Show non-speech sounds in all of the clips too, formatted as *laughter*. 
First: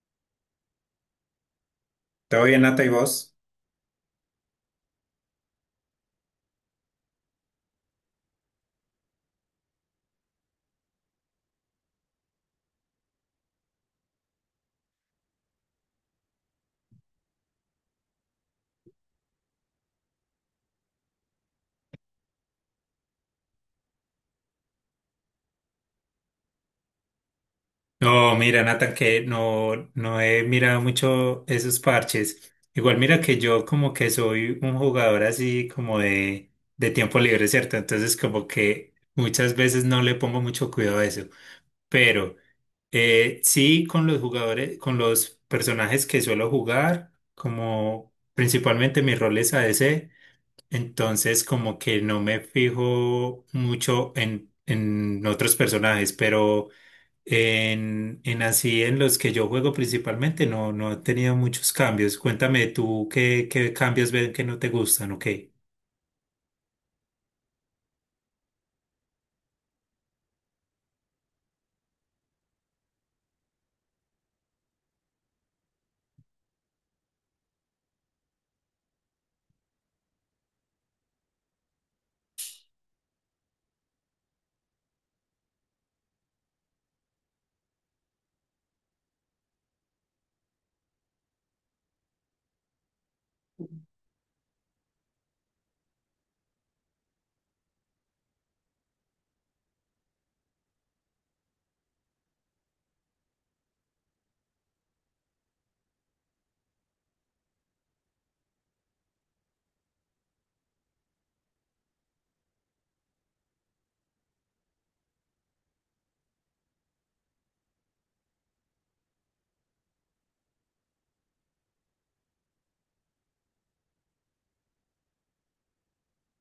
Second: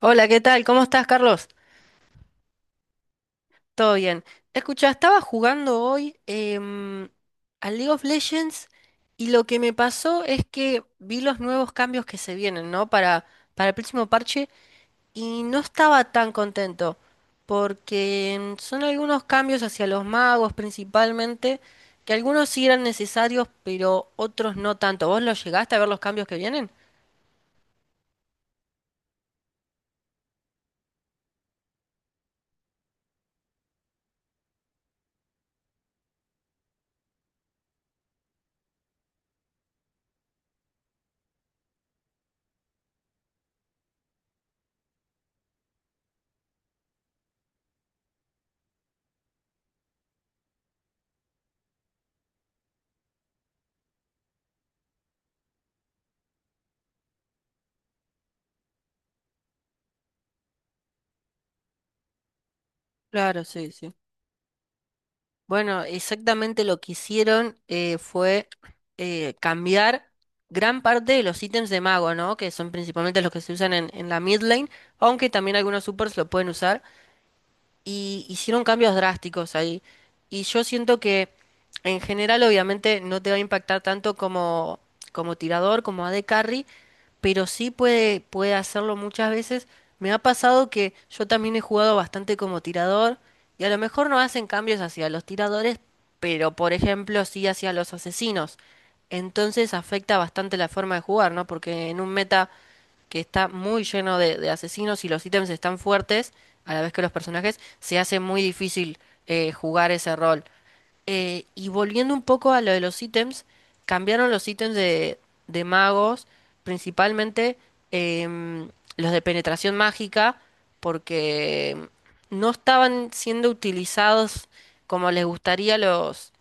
Hola, ¿qué tal? ¿Cómo estás, Carlos? ¿Todo bien, Nata y vos? Todo bien. Escucha, estaba jugando hoy al League of Legends y lo que me pasó es que vi los nuevos cambios que se vienen, ¿no? Para el próximo parche y no estaba tan contento porque son algunos cambios hacia los magos principalmente, que algunos sí eran necesarios, pero otros no tanto. ¿Vos los llegaste a ver los cambios que vienen? No, mira, Nathan, que no he mirado mucho esos parches. Igual mira que yo como que soy un jugador así como de tiempo libre, ¿cierto? Entonces como que muchas veces no le pongo mucho cuidado a eso. Pero sí con los jugadores, con los personajes que suelo jugar, como principalmente mi rol es ADC, entonces como que no me fijo mucho en otros personajes, pero. En así, en los que yo juego principalmente, no he tenido muchos cambios. Cuéntame tú Claro, qué, sí, qué sí. cambios ven que no te gustan o qué. Bueno, exactamente lo que hicieron fue cambiar gran parte de los ítems de mago, ¿no? Que son principalmente los que se usan en la mid lane, aunque también algunos supers lo pueden usar y hicieron cambios drásticos ahí. Y yo siento que en general obviamente no te va a impactar tanto como tirador, como AD Carry, pero sí puede hacerlo muchas veces. Me ha pasado que yo también he jugado bastante como tirador y a lo mejor no hacen cambios hacia los tiradores, pero por ejemplo sí hacia los asesinos. Entonces afecta bastante la forma de jugar, ¿no? Porque en un meta que está muy lleno de asesinos y los ítems están fuertes, a la vez que los personajes, se hace muy difícil jugar ese rol. Y volviendo un poco a lo de los ítems, cambiaron los ítems de magos, principalmente em, los de penetración mágica, porque no estaban siendo utilizados como les gustaría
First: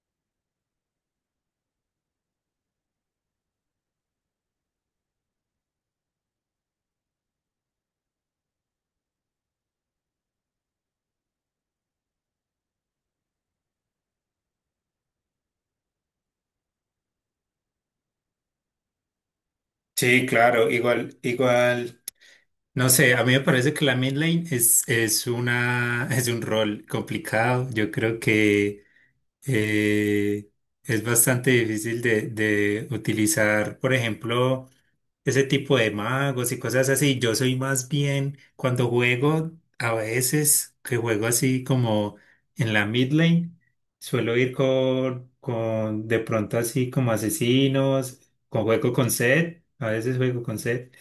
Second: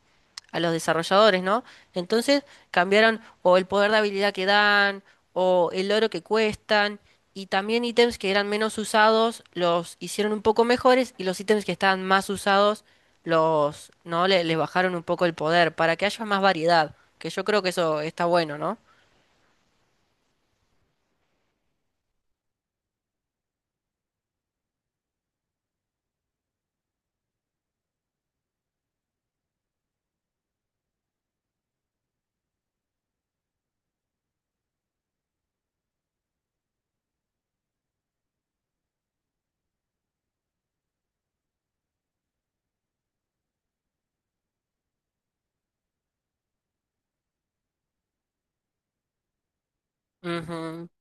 a los desarrolladores, ¿no? Entonces cambiaron o el poder de habilidad que dan, o el oro que cuestan, y también ítems que eran menos usados los hicieron un poco mejores, y los ítems que estaban más usados ¿no? Les bajaron un poco el poder, para que haya más variedad, que yo creo que eso está bueno, ¿no? Sí, claro, igual, igual. No sé, a mí me parece que la mid lane es una, es un rol complicado. Yo creo que eh, es bastante difícil de utilizar, por ejemplo. Ese tipo de magos y cosas así. Yo soy más bien cuando juego, a veces que juego así como en la mid lane, suelo ir con de pronto así como asesinos, con juego con Zed, a veces juego con Ujú, Zed,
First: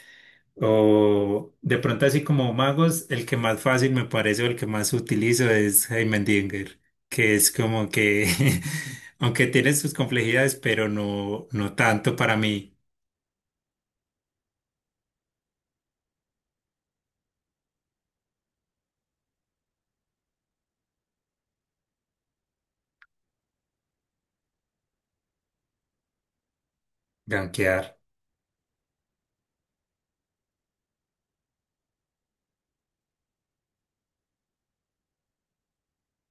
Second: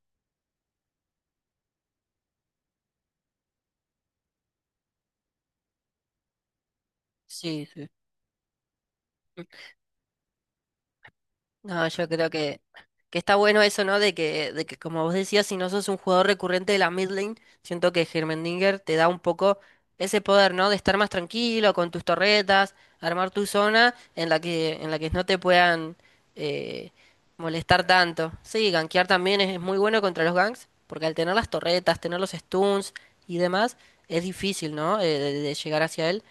o de pronto así como magos, el que más fácil me parece o el que más utilizo es Heimendinger, que es sí, sí. como que *laughs* aunque tiene sus complejidades, pero no No, yo tanto creo para mí que está bueno eso, ¿no? De que, como vos decías, si no sos un jugador recurrente de la mid lane, siento que Hermendinger te da un poco ese poder, ¿no? De estar más tranquilo con tus torretas, armar tu zona en la en la que no te puedan eh, molestar gankear. tanto. Sí, gankear también es muy bueno contra los ganks, porque al tener las torretas, tener los stuns y demás, es difícil, ¿no? De llegar hacia él.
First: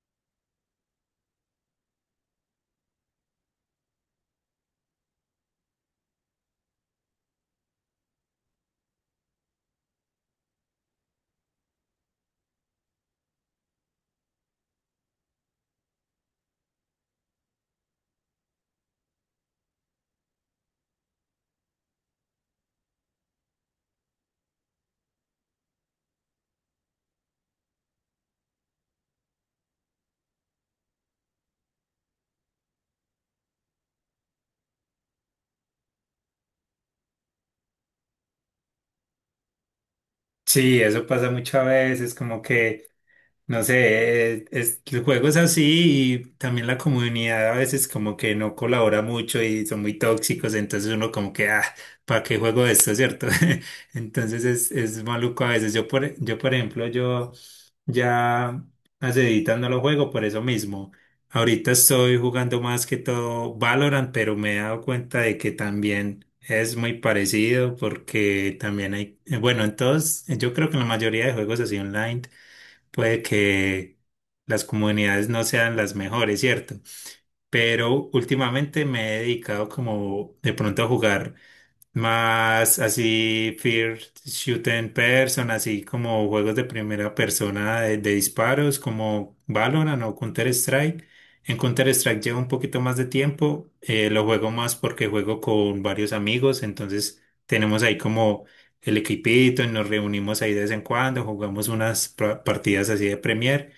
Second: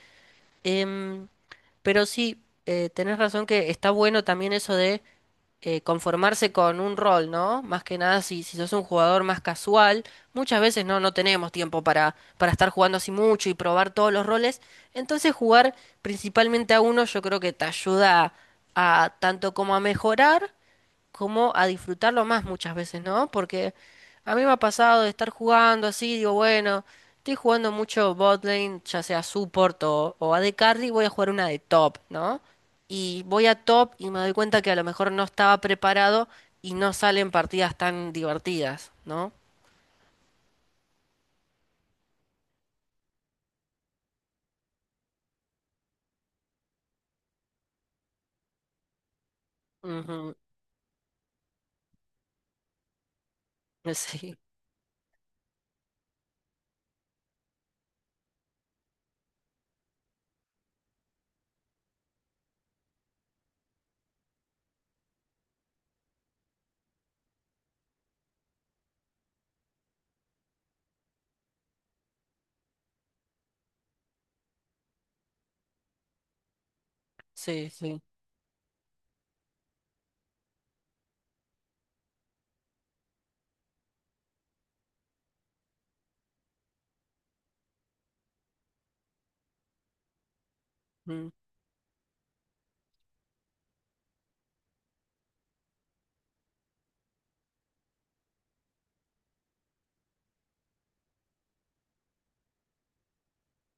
Em, pero sí, tenés razón que está bueno también eso de conformarse con un rol, ¿no? Más que nada si sos un jugador más casual, muchas veces no tenemos tiempo para estar jugando así mucho y probar todos los roles. Entonces jugar principalmente a uno yo creo que te ayuda a tanto como a mejorar como a disfrutarlo más muchas veces, ¿no? Porque a mí me ha pasado de estar jugando así, digo, bueno, estoy jugando mucho botlane, ya sea support o AD carry, voy a jugar una de top, ¿no? Y voy a top y me doy cuenta que a lo mejor no estaba preparado y no salen partidas tan divertidas, ¿no? Sí, eso pasa muchas veces, como que no sé, el juego es así y también la comunidad a veces como que no colabora mucho y son muy Ujú. tóxicos, entonces uno como que, ah, ¿para qué juego esto, cierto? *laughs* *laughs* Entonces es maluco a veces. Yo, por ejemplo, yo ya hace editando no lo juego por eso mismo. Ahorita estoy jugando más que todo Valorant, pero me he dado cuenta de que también es muy parecido porque también hay, bueno, entonces yo creo que la mayoría de juegos así online puede que las comunidades no sean las mejores, ¿cierto? Sí, sí, sí. Pero últimamente me he dedicado como de pronto a jugar. Más así, first shooting person, así como juegos de primera persona de disparos, como Valorant o Counter-Strike. Mm, En Counter-Strike llevo un poquito más de tiempo, lo juego más porque juego con varios amigos, entonces tenemos ahí como el equipito y nos reunimos ahí de vez en cuando, jugamos unas partidas así de Premier,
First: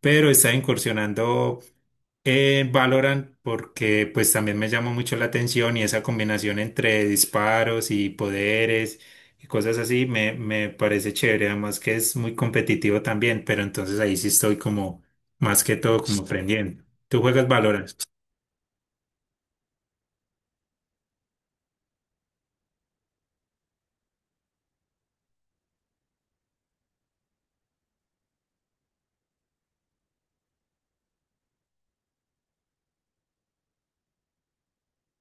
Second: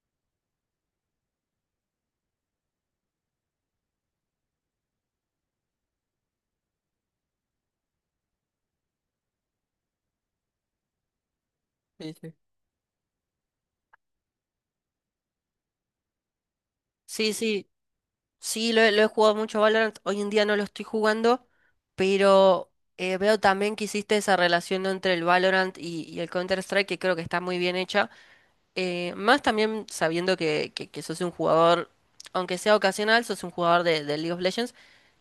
pero está incursionando. Valorant porque pues también me llama mucho la atención y esa combinación entre disparos y poderes y cosas así me, me parece chévere, además que sí, es sí. muy competitivo también, pero entonces ahí sí estoy como más que todo como aprendiendo. ¿Tú Sí, juegas sí. Valorant? Sí, lo he jugado mucho Valorant, hoy en día no lo estoy jugando, pero veo también que hiciste esa relación entre el Valorant y el Counter-Strike que creo que está muy bien hecha. Más también sabiendo que sos un jugador, aunque sea ocasional, sos un jugador de League of Legends,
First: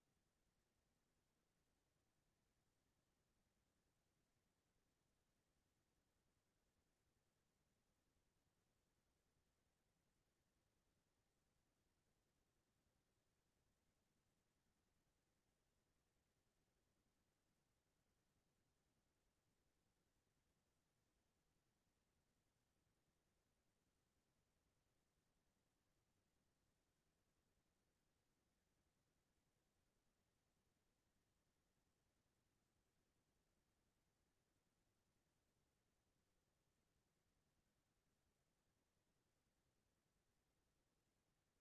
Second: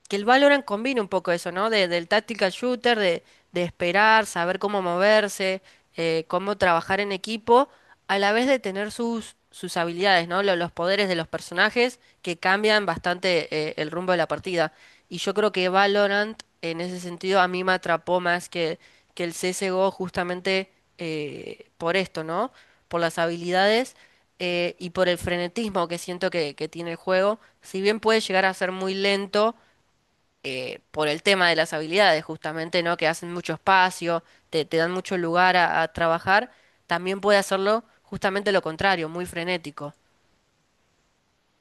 que el Valorant combina un poco eso, ¿no? Del tactical shooter, de esperar, saber cómo moverse, cómo trabajar en equipo, a la vez de tener sus habilidades, ¿no? Poderes de los personajes que cambian bastante el rumbo de la partida. Y yo creo que Valorant, en ese sentido, a mí me atrapó más que el CSGO justamente por esto, ¿no? Por las habilidades y por el frenetismo que siento que tiene el juego. Si bien puede llegar a ser muy lento por el tema de las habilidades, justamente, ¿no? Que hacen mucho espacio, te dan mucho lugar a trabajar, también puede hacerlo justamente lo contrario, muy frenético.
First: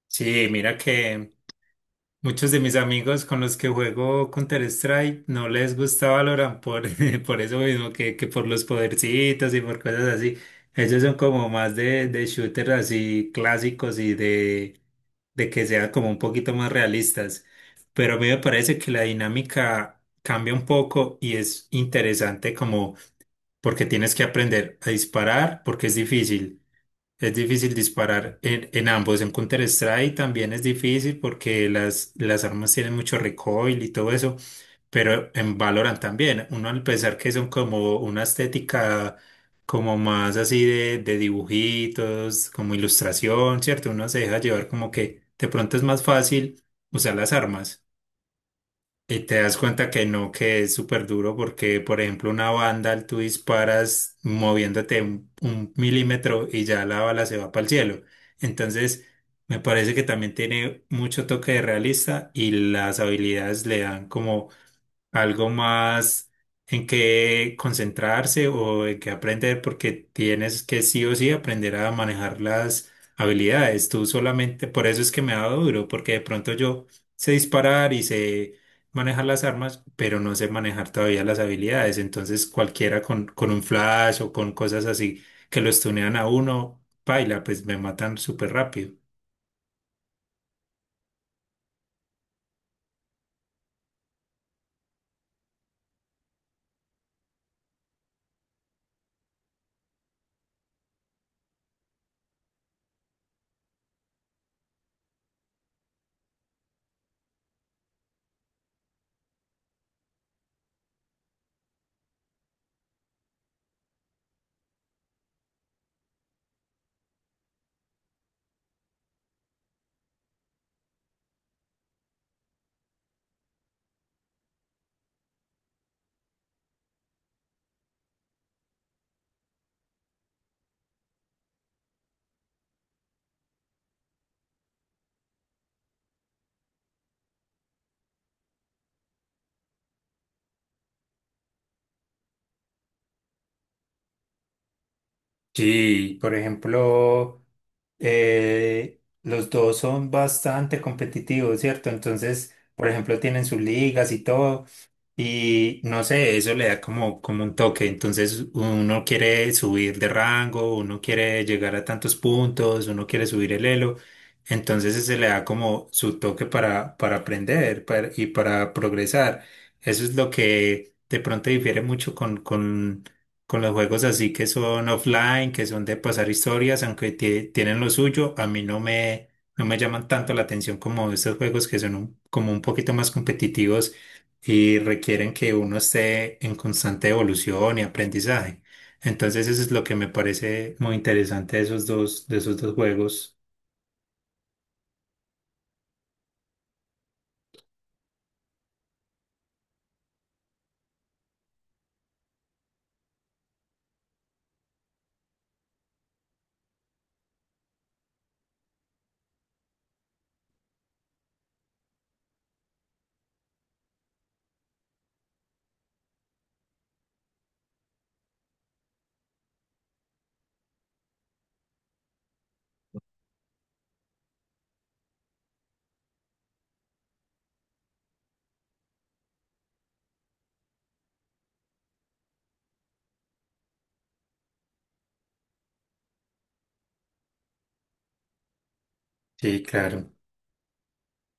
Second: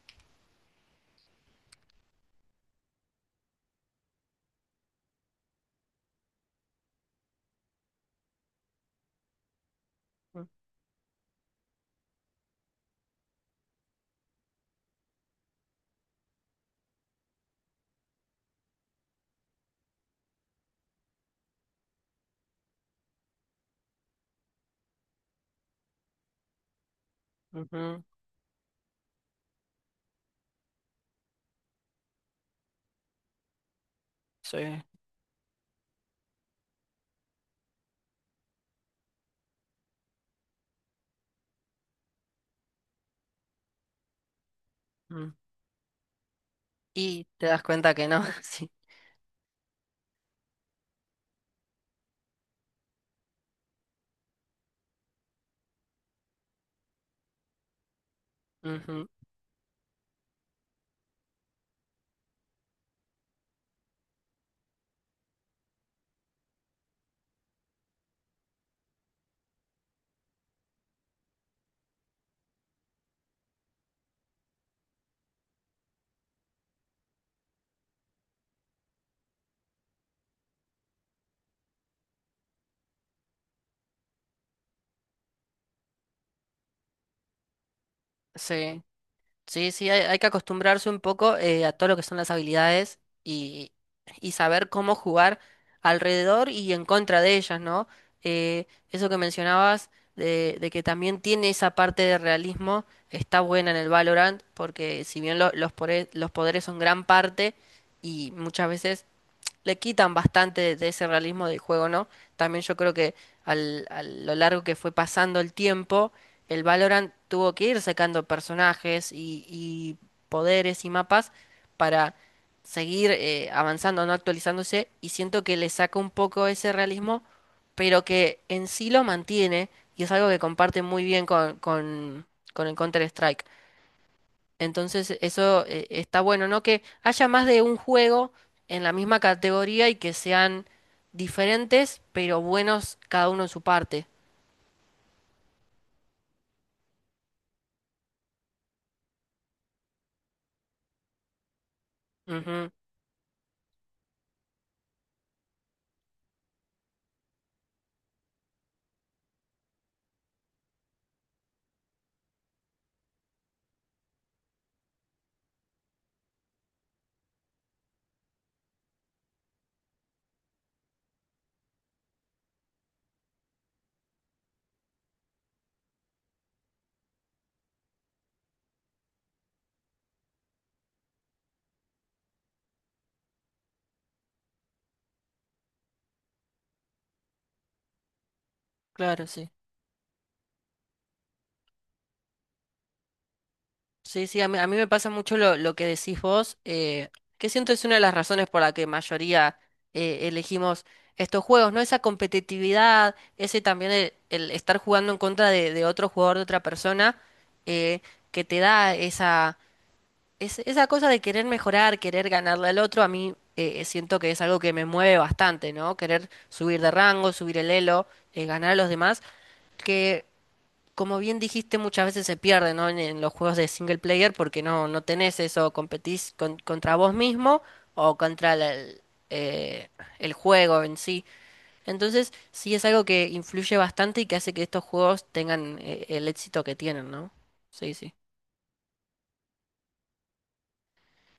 Sí, mira que muchos de mis amigos con los que juego Counter-Strike no les gusta Valorant por, *laughs* por eso mismo que, por los podercitos y por cosas así. Mm, Ellos son como más de shooters así clásicos y de que sea como un poquito más realistas. Pero a mí me parece que la dinámica cambia un poco y es interesante como porque tienes que aprender a disparar porque es difícil ujú, disparar en ambos. En Counter-Strike también es difícil porque las armas tienen mucho recoil y todo eso, sí. pero en Valorant también. Uno al pensar que son como una estética como más así de dibujitos, como ilustración, ¿cierto? Uno se deja llevar como que Mm. de pronto es más fácil usar Y las te das armas. cuenta que no, *laughs* sí. Y te das cuenta que no, que es súper duro porque, por ejemplo, una banda, tú disparas moviéndote un milímetro y ya la bala se va para el cielo. Entonces, Ujú, me parece que también tiene mucho toque de realista y las habilidades le dan como algo más en qué concentrarse o en qué aprender, porque tienes que sí o sí aprender a manejar las habilidades. Tú solamente, por eso es que me ha dado duro, porque de pronto yo sé disparar y sé manejar las armas, pero no sé manejar todavía las habilidades. Entonces cualquiera con un flash o con cosas así que lo stunean a uno, baila, pues me matan súper sí. rápido. Sí, sí, hay que acostumbrarse un poco a todo lo que son las habilidades y, y saber cómo jugar alrededor y en contra de ellas, ¿no? Eso que mencionabas de que también tiene esa parte de realismo, está buena en el Valorant, porque si bien los poderes son gran parte y muchas veces le quitan bastante de ese realismo del juego, ¿no? También yo creo que a lo largo que fue pasando el tiempo, el Valorant tuvo que ir sacando personajes y poderes y mapas para seguir avanzando, no actualizándose, y siento que le saca un poco ese realismo, pero que en sí lo mantiene, y es algo que comparte muy bien con el Counter-Strike. Entonces eso está bueno, ¿no? Que haya más de un juego en la misma categoría y que sean diferentes, pero buenos cada uno en su parte. Sí, por ejemplo, los dos son bastante competitivos, ¿cierto? Entonces, Ujú, por ejemplo, tienen sus ligas y todo. Y no sé, eso le da como, como un toque. Entonces uno quiere subir de rango, uno quiere llegar a tantos puntos, uno quiere subir el elo. Entonces se le da como su toque para aprender para- y para progresar. Eso es lo que de pronto difiere mucho con los juegos así que son offline, que son de pasar historias, aunque tienen lo suyo. A mí no me llaman tanto la atención como estos juegos que son como un poquito más competitivos y requieren que uno esté en constante evolución y aprendizaje. claro, Entonces sí. eso es lo que me parece muy interesante de esos dos juegos. Sí, sí, a mí me pasa mucho lo que decís vos, que siento es una de las razones por la que mayoría elegimos estos juegos, ¿no? Esa competitividad, ese también el estar jugando en contra de otro jugador, de otra persona, eh, que te da esa esa cosa de querer mejorar, querer ganarle al otro, a mí siento que es algo que me mueve bastante, ¿no? Querer subir de rango, subir el elo, ganar a los demás, que como bien dijiste muchas veces se pierde, ¿no? En los juegos de single player porque no tenés eso, competís contra vos mismo o contra eh, el juego en sí. Entonces sí es algo que influye bastante y que hace que estos juegos tengan el éxito que tienen, ¿no? Sí, sí. Sí, claro.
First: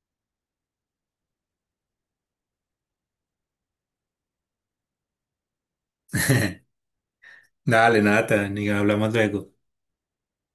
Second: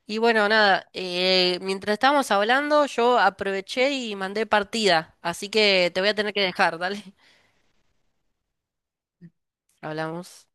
Y bueno, nada, mientras estábamos hablando, yo aproveché y mandé partida, así que te voy a tener que *laughs* dejar, dale. Dale, nada, ni hablamos luego. *laughs* Hablamos.